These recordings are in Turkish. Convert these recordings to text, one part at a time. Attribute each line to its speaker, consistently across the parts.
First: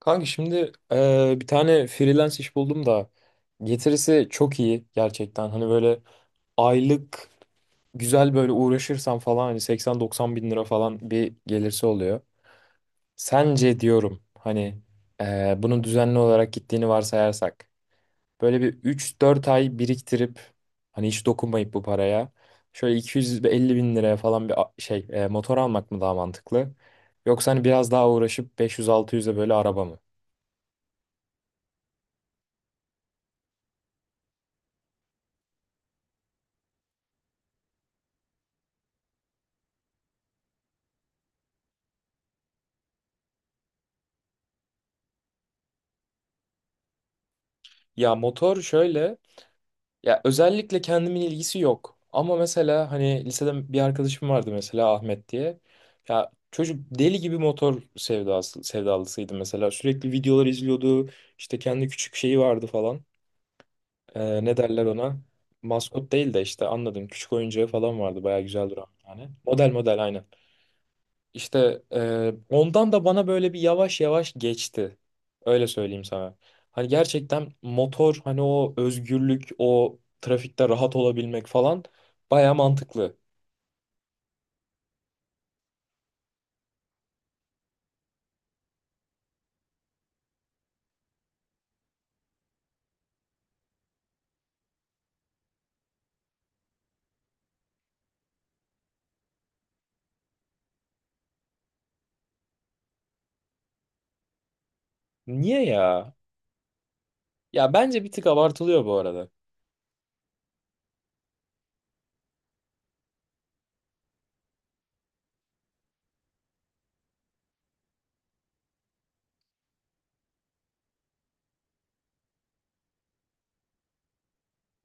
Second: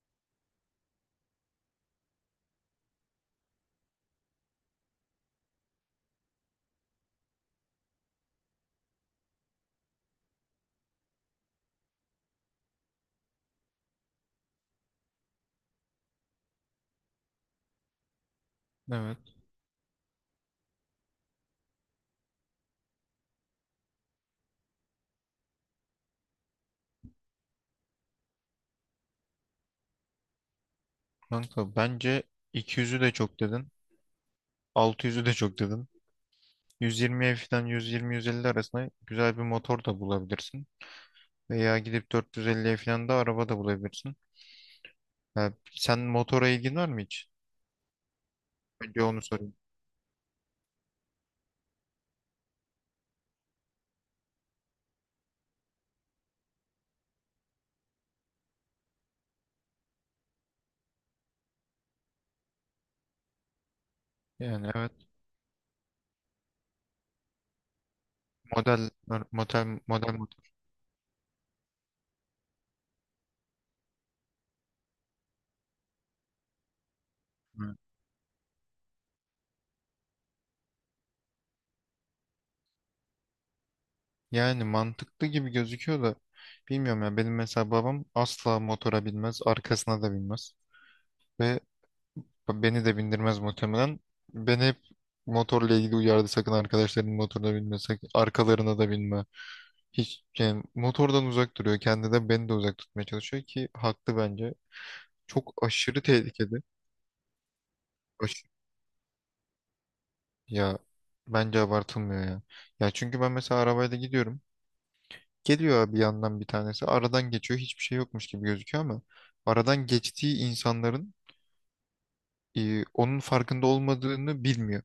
Speaker 1: Kanka şimdi bir tane freelance iş buldum da getirisi çok iyi gerçekten. Hani böyle aylık güzel böyle uğraşırsam falan hani 80-90 bin lira falan bir gelirse oluyor. Sence diyorum hani bunun düzenli olarak gittiğini varsayarsak böyle bir
Speaker 2: Evet,
Speaker 1: üç dört ay biriktirip hani hiç dokunmayıp bu paraya şöyle 250 bin liraya falan bir şey motor almak mı daha mantıklı? Yoksa hani biraz daha uğraşıp 500-600'e böyle araba mı?
Speaker 2: kanka bence 200'ü de çok dedin. 600'ü de çok dedin. 120'ye falan, 120-150 arasında güzel bir motor da bulabilirsin. Veya gidip 450'ye falan da araba da bulabilirsin. Ya, sen motora ilgin var mı hiç?
Speaker 1: Ya motor
Speaker 2: Önce
Speaker 1: şöyle,
Speaker 2: onu sorayım.
Speaker 1: ya özellikle kendimin ilgisi yok. Ama mesela hani lisede bir arkadaşım vardı mesela Ahmet diye. Ya çocuk deli gibi motor sevdası, sevdalısıydı mesela. Sürekli videolar izliyordu. İşte kendi küçük şeyi vardı falan. Ne
Speaker 2: Yani
Speaker 1: derler
Speaker 2: evet,
Speaker 1: ona? Maskot değil de işte anladım. Küçük oyuncağı falan vardı. Baya güzel
Speaker 2: model
Speaker 1: duran yani.
Speaker 2: model
Speaker 1: Model model
Speaker 2: model
Speaker 1: aynen.
Speaker 2: motor.
Speaker 1: İşte ondan da bana böyle bir yavaş yavaş geçti. Öyle söyleyeyim sana. Hani gerçekten
Speaker 2: Evet.
Speaker 1: motor hani o özgürlük, o trafikte rahat olabilmek falan baya mantıklı.
Speaker 2: Yani mantıklı gibi gözüküyor da bilmiyorum ya, benim mesela babam asla motora binmez, arkasına da binmez. Ve beni de bindirmez muhtemelen. Beni hep motorla ilgili uyardı: sakın arkadaşların motoruna binme, sakın arkalarına da binme. Hiç yani motordan uzak duruyor. Kendi de beni de uzak tutmaya çalışıyor ki haklı bence. Çok
Speaker 1: Niye
Speaker 2: aşırı
Speaker 1: ya?
Speaker 2: tehlikeli.
Speaker 1: Ya bence bir tık
Speaker 2: Aş-
Speaker 1: abartılıyor bu arada.
Speaker 2: Ya, bence abartılmıyor ya. Ya çünkü ben mesela arabayla gidiyorum. Geliyor abi, yandan bir tanesi. Aradan geçiyor. Hiçbir şey yokmuş gibi gözüküyor ama aradan geçtiği insanların onun farkında olmadığını bilmiyor.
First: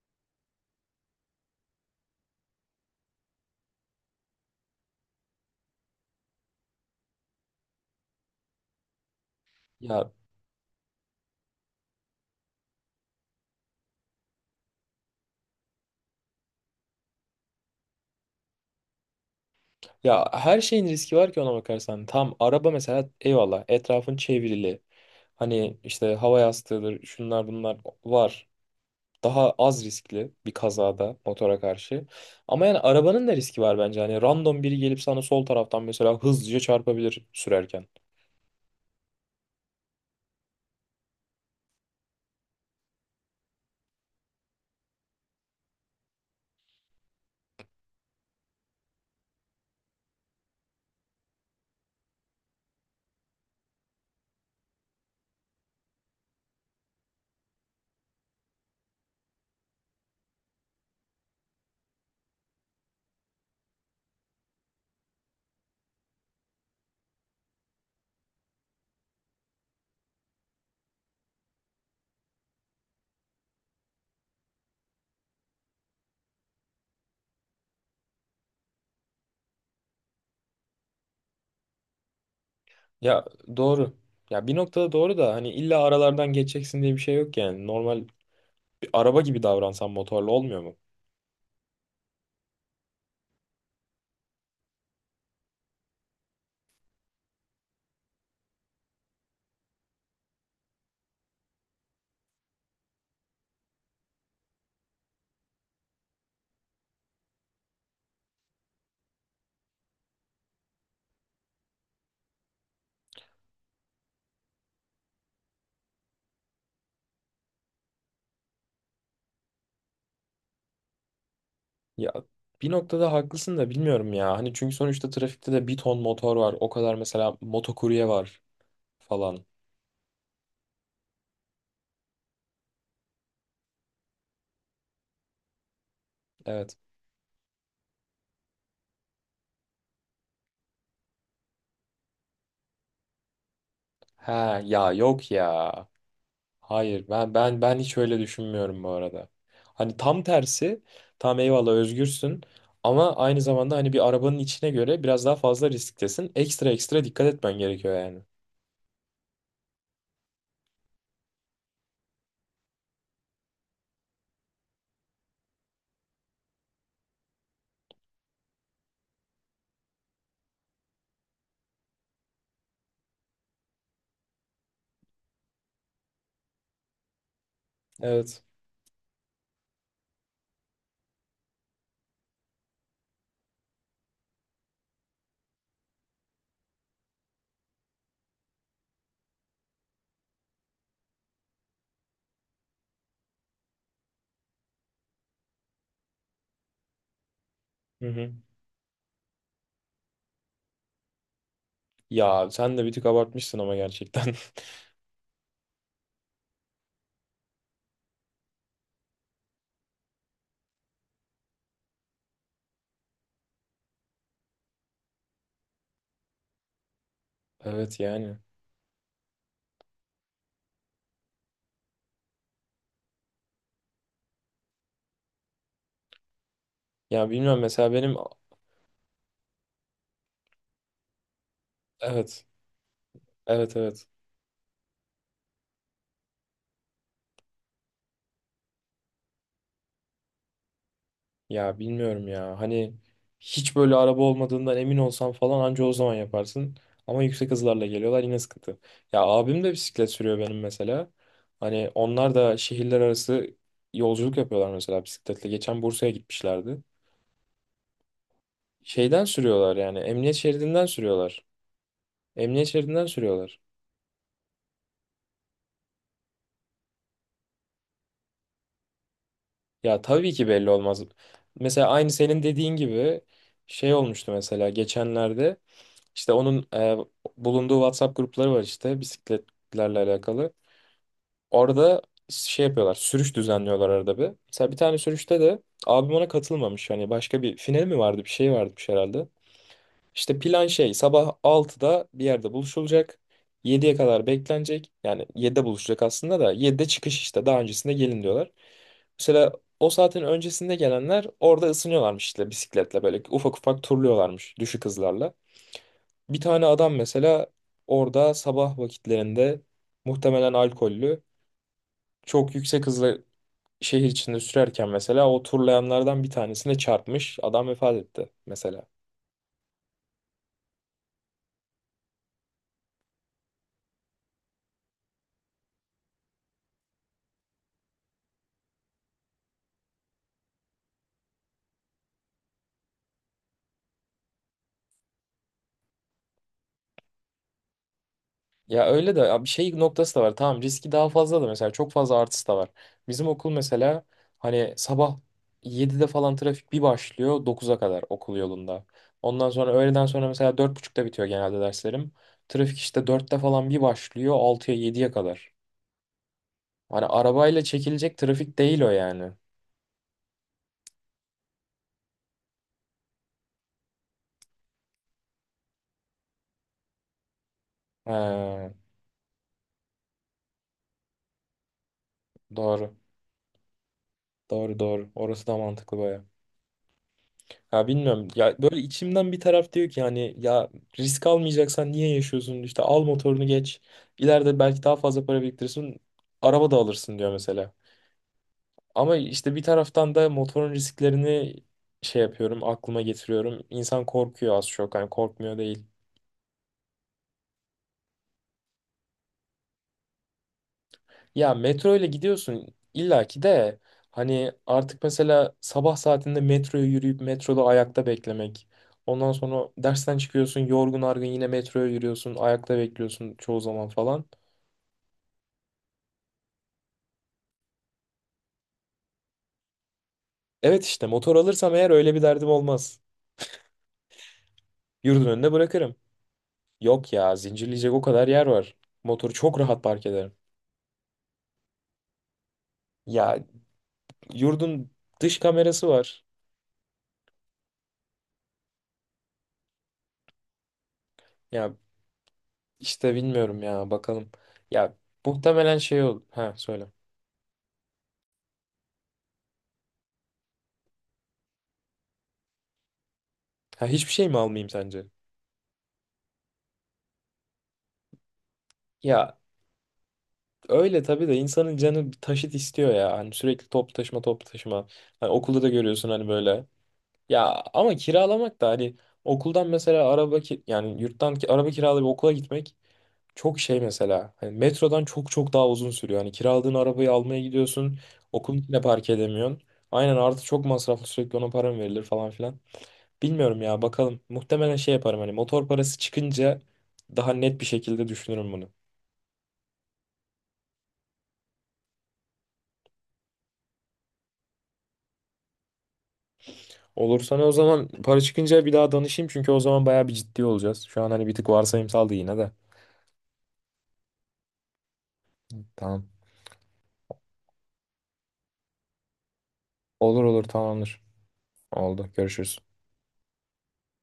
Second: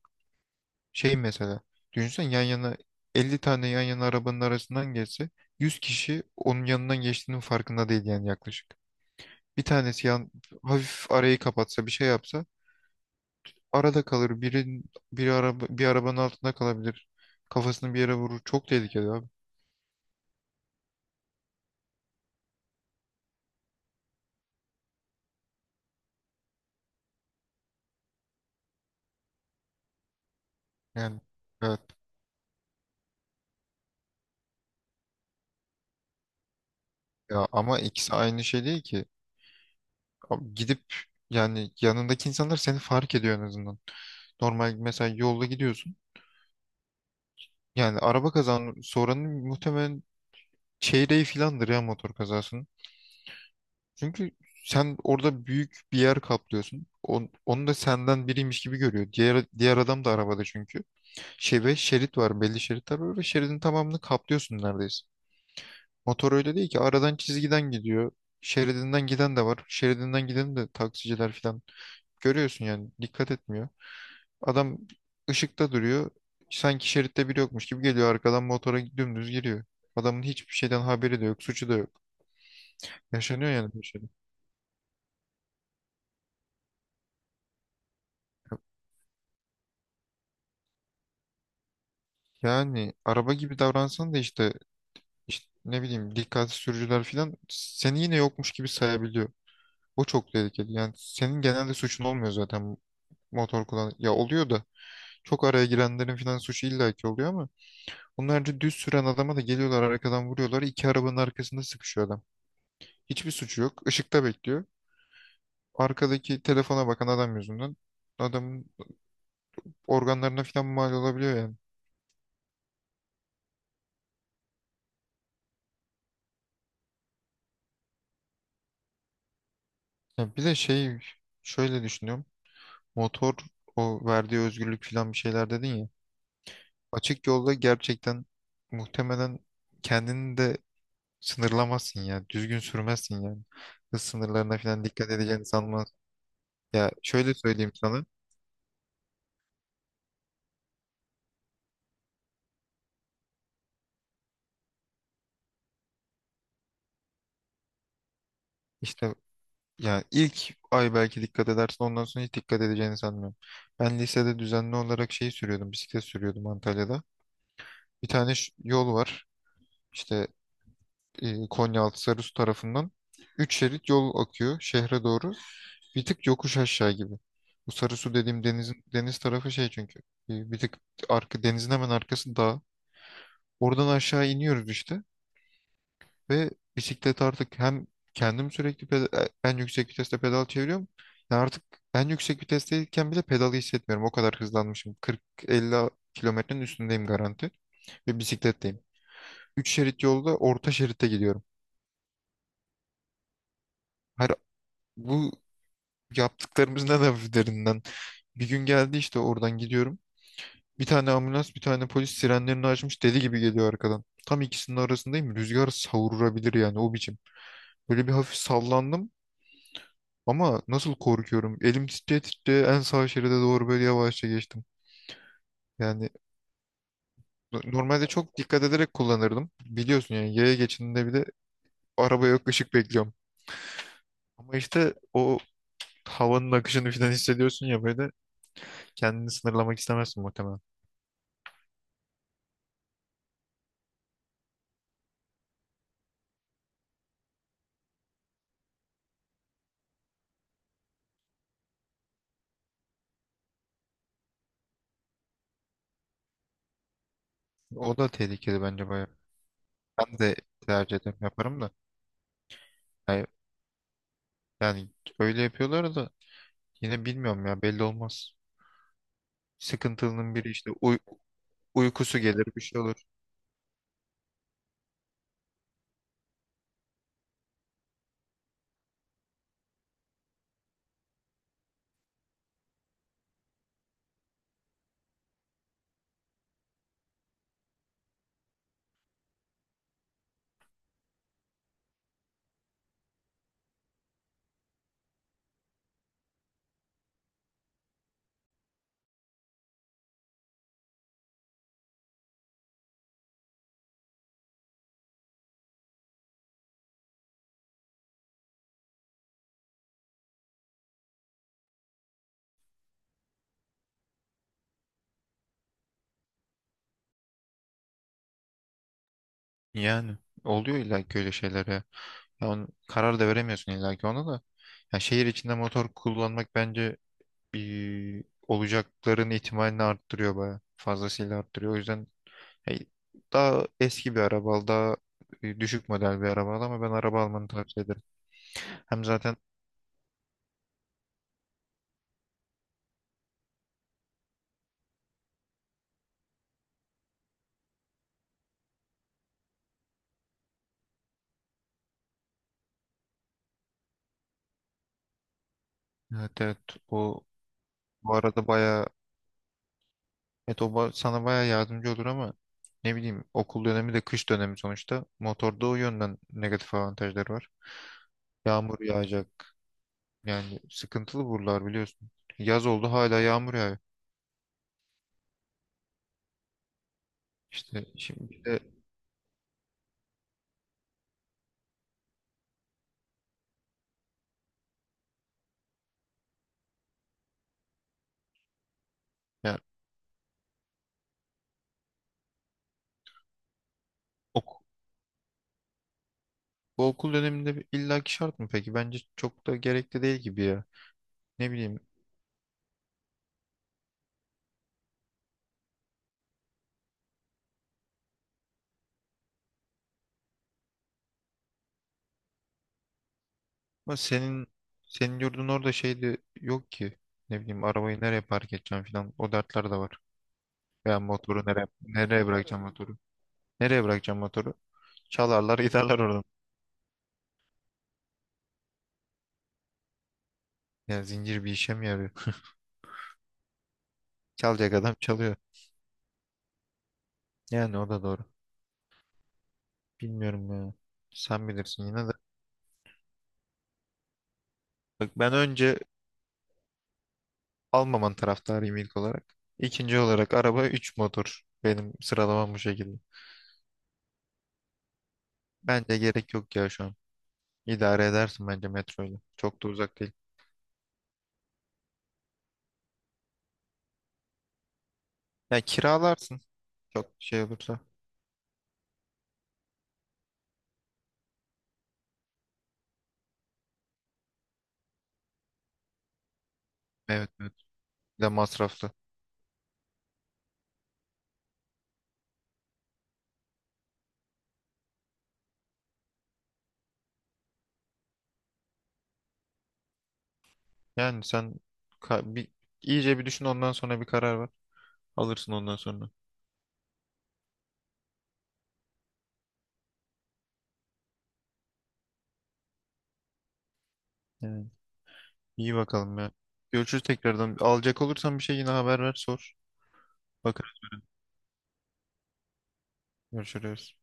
Speaker 2: Şey mesela, düşünsen yan yana 50 tane yan yana arabanın arasından geçse, 100 kişi onun yanından geçtiğinin farkında değil yani, yaklaşık. Bir tanesi
Speaker 1: Ya
Speaker 2: yan, hafif arayı kapatsa, bir şey yapsa arada kalır. Biri, bir araba bir arabanın altında kalabilir. Kafasını bir yere vurur. Çok tehlikeli abi.
Speaker 1: ya her şeyin riski var ki ona bakarsan. Tam araba mesela eyvallah etrafın çevrili. Hani işte hava yastığıdır, şunlar bunlar var. Daha az riskli bir kazada
Speaker 2: Yani,
Speaker 1: motora
Speaker 2: evet.
Speaker 1: karşı. Ama yani arabanın da riski var bence. Hani random biri gelip sana sol taraftan mesela hızlıca çarpabilir
Speaker 2: Ya ama
Speaker 1: sürerken.
Speaker 2: ikisi aynı şey değil ki. Abi, gidip yani, yanındaki insanlar seni fark ediyor en azından. Normal mesela yolda gidiyorsun. Yani araba kazan soranın muhtemelen çeyreği filandır ya motor kazasının. Çünkü sen orada büyük bir yer kaplıyorsun. Onu da senden biriymiş gibi görüyor. Diğer adam da arabada çünkü. Şey, ve şerit var, belli şeritler var ve şeridin tamamını kaplıyorsun neredeyse. Motor öyle değil ki, aradan, çizgiden gidiyor. Şeridinden giden de var. Şeridinden giden de taksiciler filan. Görüyorsun yani dikkat etmiyor. Adam ışıkta duruyor. Sanki şeritte biri yokmuş gibi geliyor arkadan motora dümdüz giriyor. Adamın hiçbir şeyden haberi de yok, suçu da yok.
Speaker 1: Ya,
Speaker 2: Yaşanıyor yani bir.
Speaker 1: doğru. Ya bir noktada doğru da hani illa aralardan geçeceksin diye bir şey yok yani. Normal bir araba gibi davransan motorla olmuyor mu?
Speaker 2: Yani araba gibi davransan da işte, ne bileyim, dikkatsiz sürücüler falan seni yine yokmuş gibi sayabiliyor. O çok tehlikeli. Yani senin genelde suçun olmuyor zaten motor kullan. Ya, oluyor da, çok araya girenlerin falan suçu illaki oluyor ama onlarca düz süren adama da geliyorlar arkadan vuruyorlar. İki arabanın arkasında sıkışıyor adam. Hiçbir suçu yok. Işıkta bekliyor. Arkadaki telefona bakan adam yüzünden adamın organlarına falan mal olabiliyor yani.
Speaker 1: Ya bir noktada haklısın da bilmiyorum ya. Hani çünkü sonuçta trafikte de bir ton motor var. O kadar mesela motokurye var falan.
Speaker 2: Ya bir de şey, şöyle düşünüyorum. Motor, o verdiği özgürlük falan, bir şeyler dedin ya.
Speaker 1: Evet.
Speaker 2: Açık yolda gerçekten muhtemelen kendini de sınırlamazsın ya. Düzgün sürmezsin yani. Hız sınırlarına
Speaker 1: Ha
Speaker 2: falan
Speaker 1: ya
Speaker 2: dikkat
Speaker 1: yok
Speaker 2: edeceğini
Speaker 1: ya.
Speaker 2: sanmaz. Ya,
Speaker 1: Hayır, ben
Speaker 2: şöyle
Speaker 1: ben
Speaker 2: söyleyeyim
Speaker 1: ben hiç
Speaker 2: sana.
Speaker 1: öyle düşünmüyorum bu arada. Hani tam tersi, tam eyvallah özgürsün ama aynı zamanda hani bir arabanın içine göre biraz daha fazla risktesin. Ekstra ekstra dikkat etmen gerekiyor yani.
Speaker 2: İşte, ya ilk ay belki dikkat edersin, ondan sonra hiç dikkat edeceğini sanmıyorum. Ben lisede düzenli olarak şey sürüyordum. Bisiklet sürüyordum Antalya'da. Bir tane yol var. İşte Konyaaltı Sarısu tarafından. Üç şerit yol akıyor şehre doğru. Bir tık yokuş aşağı gibi. Bu Sarısu
Speaker 1: Evet.
Speaker 2: dediğim denizin, deniz tarafı şey çünkü. Bir tık arka, denizin hemen arkası dağ. Oradan aşağı iniyoruz işte ve bisiklet artık, hem kendim sürekli en yüksek viteste pedal çeviriyorum. Yani artık en yüksek vitesteyken bile pedalı hissetmiyorum. O kadar hızlanmışım. 40-50 kilometrenin üstündeyim garanti
Speaker 1: Hı
Speaker 2: ve
Speaker 1: hı.
Speaker 2: bisikletteyim. 3 şerit yolda orta şeritte gidiyorum.
Speaker 1: Ya sen de bir tık abartmışsın ama
Speaker 2: Her,
Speaker 1: gerçekten.
Speaker 2: bu yaptıklarımızın en hafiflerinden. Bir gün geldi işte, oradan gidiyorum. Bir tane ambulans, bir tane polis sirenlerini açmış deli gibi geliyor arkadan. Tam ikisinin arasındayım. Rüzgar savurabilir yani, o biçim.
Speaker 1: Evet
Speaker 2: Böyle bir hafif
Speaker 1: yani.
Speaker 2: sallandım ama nasıl korkuyorum. Elim titreye titreye en sağ şeride doğru böyle yavaşça geçtim. Yani
Speaker 1: Ya bilmiyorum mesela
Speaker 2: normalde
Speaker 1: benim
Speaker 2: çok dikkat ederek kullanırdım. Biliyorsun yani, yaya geçidinde, bir de araba
Speaker 1: evet.
Speaker 2: yok, ışık bekliyorum.
Speaker 1: Evet, evet.
Speaker 2: Ama işte o havanın akışını falan hissediyorsun ya, böyle kendini sınırlamak istemezsin muhtemelen.
Speaker 1: Ya bilmiyorum ya. Hani hiç böyle araba olmadığından emin olsam falan anca o zaman yaparsın. Ama yüksek hızlarla geliyorlar yine sıkıntı. Ya abim de bisiklet sürüyor benim mesela. Hani onlar da şehirler arası yolculuk yapıyorlar mesela bisikletle. Geçen Bursa'ya gitmişlerdi.
Speaker 2: O da tehlikeli bence bayağı.
Speaker 1: Şeyden sürüyorlar yani
Speaker 2: Ben
Speaker 1: emniyet
Speaker 2: de
Speaker 1: şeridinden
Speaker 2: tercih ederim,
Speaker 1: sürüyorlar.
Speaker 2: yaparım da.
Speaker 1: Emniyet şeridinden
Speaker 2: Yani,
Speaker 1: sürüyorlar.
Speaker 2: yani öyle yapıyorlar da yine, bilmiyorum ya, belli olmaz.
Speaker 1: Ya tabii
Speaker 2: Sıkıntılının
Speaker 1: ki
Speaker 2: biri
Speaker 1: belli
Speaker 2: işte,
Speaker 1: olmaz. Mesela aynı
Speaker 2: uykusu
Speaker 1: senin
Speaker 2: gelir, bir
Speaker 1: dediğin
Speaker 2: şey olur.
Speaker 1: gibi şey olmuştu mesela geçenlerde. İşte onun bulunduğu WhatsApp grupları var işte bisikletlerle alakalı. Orada şey yapıyorlar, sürüş düzenliyorlar arada bir. Mesela bir tane sürüşte de abim ona katılmamış. Hani başka bir final mi vardı, bir şey varmış herhalde. İşte plan şey, sabah 6'da bir yerde buluşulacak. 7'ye kadar beklenecek. Yani 7'de buluşacak aslında da 7'de çıkış işte. Daha öncesinde gelin diyorlar. Mesela o saatin öncesinde gelenler orada ısınıyorlarmış işte bisikletle böyle ufak ufak turluyorlarmış düşük hızlarla. Bir tane adam mesela orada sabah vakitlerinde muhtemelen alkollü çok yüksek hızla şehir içinde sürerken mesela o turlayanlardan bir tanesine çarpmış, adam vefat etti mesela.
Speaker 2: Yani oluyor illa ki öyle şeyler ya. Ya karar da veremiyorsun illa ki ona da. Ya, şehir içinde motor kullanmak bence bir olacakların ihtimalini arttırıyor bayağı. Fazlasıyla arttırıyor. O yüzden hey, daha eski bir araba al, daha düşük model bir araba al, ama ben araba almanı tavsiye ederim.
Speaker 1: Ya
Speaker 2: Hem
Speaker 1: öyle de
Speaker 2: zaten.
Speaker 1: ya bir şey noktası da var, tamam riski daha fazla da mesela çok fazla artısı da var. Bizim okul mesela hani sabah 7'de falan trafik bir başlıyor 9'a kadar okul yolunda. Ondan sonra öğleden sonra mesela 4.30'da bitiyor genelde derslerim. Trafik işte 4'te falan bir başlıyor 6'ya 7'ye kadar.
Speaker 2: Evet, evet.
Speaker 1: Hani
Speaker 2: O
Speaker 1: arabayla
Speaker 2: bu
Speaker 1: çekilecek
Speaker 2: arada
Speaker 1: trafik değil
Speaker 2: baya,
Speaker 1: o yani.
Speaker 2: evet. O sana baya yardımcı olur ama ne bileyim, okul dönemi de, kış dönemi sonuçta, motorda o yönden negatif avantajları var.
Speaker 1: Ha,
Speaker 2: Yağmur yağacak yani, sıkıntılı buralar biliyorsun. Yaz oldu
Speaker 1: doğru.
Speaker 2: hala yağmur yağıyor.
Speaker 1: Doğru, doğru. Orası da mantıklı baya.
Speaker 2: İşte
Speaker 1: Ya bilmiyorum.
Speaker 2: şimdi bir
Speaker 1: Ya
Speaker 2: de,
Speaker 1: böyle içimden bir taraf diyor ki hani ya, risk almayacaksan niye yaşıyorsun? İşte al motorunu geç. İleride belki daha fazla para biriktirirsin. Araba da alırsın diyor mesela. Ama işte
Speaker 2: yani
Speaker 1: bir taraftan da motorun risklerini şey yapıyorum, aklıma getiriyorum. İnsan
Speaker 2: ok,
Speaker 1: korkuyor az çok. Hani korkmuyor değil.
Speaker 2: bu okul döneminde bir illaki şart mı peki? Bence çok da gerekli değil gibi ya. Ne
Speaker 1: Ya
Speaker 2: bileyim,
Speaker 1: metro ile gidiyorsun illaki de hani artık mesela sabah saatinde metroya yürüyüp metroda ayakta beklemek. Ondan sonra dersten çıkıyorsun yorgun argın yine metroya yürüyorsun ayakta bekliyorsun çoğu zaman
Speaker 2: ama
Speaker 1: falan.
Speaker 2: senin yurdun orada şey de yok ki, ne bileyim, arabayı nereye park edeceğim falan, o dertler de var.
Speaker 1: Evet
Speaker 2: Ben
Speaker 1: işte motor
Speaker 2: motoru nereye,
Speaker 1: alırsam eğer öyle bir
Speaker 2: nereye
Speaker 1: derdim
Speaker 2: bırakacağım motoru?
Speaker 1: olmaz.
Speaker 2: Nereye bırakacağım motoru?
Speaker 1: Yurdun önüne
Speaker 2: Çalarlar
Speaker 1: bırakırım.
Speaker 2: giderler oradan.
Speaker 1: Yok ya, zincirleyecek o kadar yer var. Motoru çok rahat park ederim.
Speaker 2: Ya, zincir bir işe mi yarıyor?
Speaker 1: Ya
Speaker 2: Çalacak
Speaker 1: yurdun
Speaker 2: adam çalıyor.
Speaker 1: dış kamerası var.
Speaker 2: Yani o da doğru. Bilmiyorum ya. Sen
Speaker 1: Ya
Speaker 2: bilirsin yine de.
Speaker 1: işte bilmiyorum ya bakalım. Ya
Speaker 2: Bak, ben
Speaker 1: muhtemelen
Speaker 2: önce
Speaker 1: şey ol. Ha söyle.
Speaker 2: almaman taraftarıyım ilk olarak. İkinci olarak araba, 3 motor. Benim sıralamam bu şekilde.
Speaker 1: Ha, hiçbir şey mi almayayım sence?
Speaker 2: Bence gerek yok ya şu an. İdare edersin bence metroyla.
Speaker 1: Ya
Speaker 2: Çok da uzak değil.
Speaker 1: öyle tabii de insanın canı bir taşıt istiyor ya. Hani sürekli toplu taşıma, toplu taşıma. Hani okulda
Speaker 2: Ya,
Speaker 1: da görüyorsun hani
Speaker 2: kiralarsın.
Speaker 1: böyle.
Speaker 2: Çok şey
Speaker 1: Ya
Speaker 2: olursa.
Speaker 1: ama kiralamak da hani okuldan mesela araba ki yani yurttan ki araba kiralayıp okula gitmek çok şey mesela. Hani metrodan çok çok daha uzun sürüyor. Hani kiraladığın arabayı
Speaker 2: Evet,
Speaker 1: almaya
Speaker 2: evet.
Speaker 1: gidiyorsun.
Speaker 2: Bir de
Speaker 1: Okulun içine
Speaker 2: masraflı.
Speaker 1: park edemiyorsun. Aynen, artı çok masraflı, sürekli ona para mı verilir falan filan. Bilmiyorum ya bakalım. Muhtemelen şey yaparım hani motor parası çıkınca daha net bir şekilde düşünürüm bunu.
Speaker 2: Yani sen, bir, iyice bir düşün, ondan sonra bir karar ver. Alırsın ondan sonra.
Speaker 1: Olur, sana o zaman para çıkınca bir daha danışayım çünkü o zaman bayağı bir ciddi olacağız. Şu an hani bir tık varsayımsaldı yine de.
Speaker 2: Evet. İyi,
Speaker 1: Tamam.
Speaker 2: bakalım ya. Görüşürüz tekrardan. Alacak olursan bir şey, yine haber ver, sor.
Speaker 1: Olur, olur,
Speaker 2: Bakar.
Speaker 1: tamamdır. Oldu. Görüşürüz.
Speaker 2: Görüşürüz.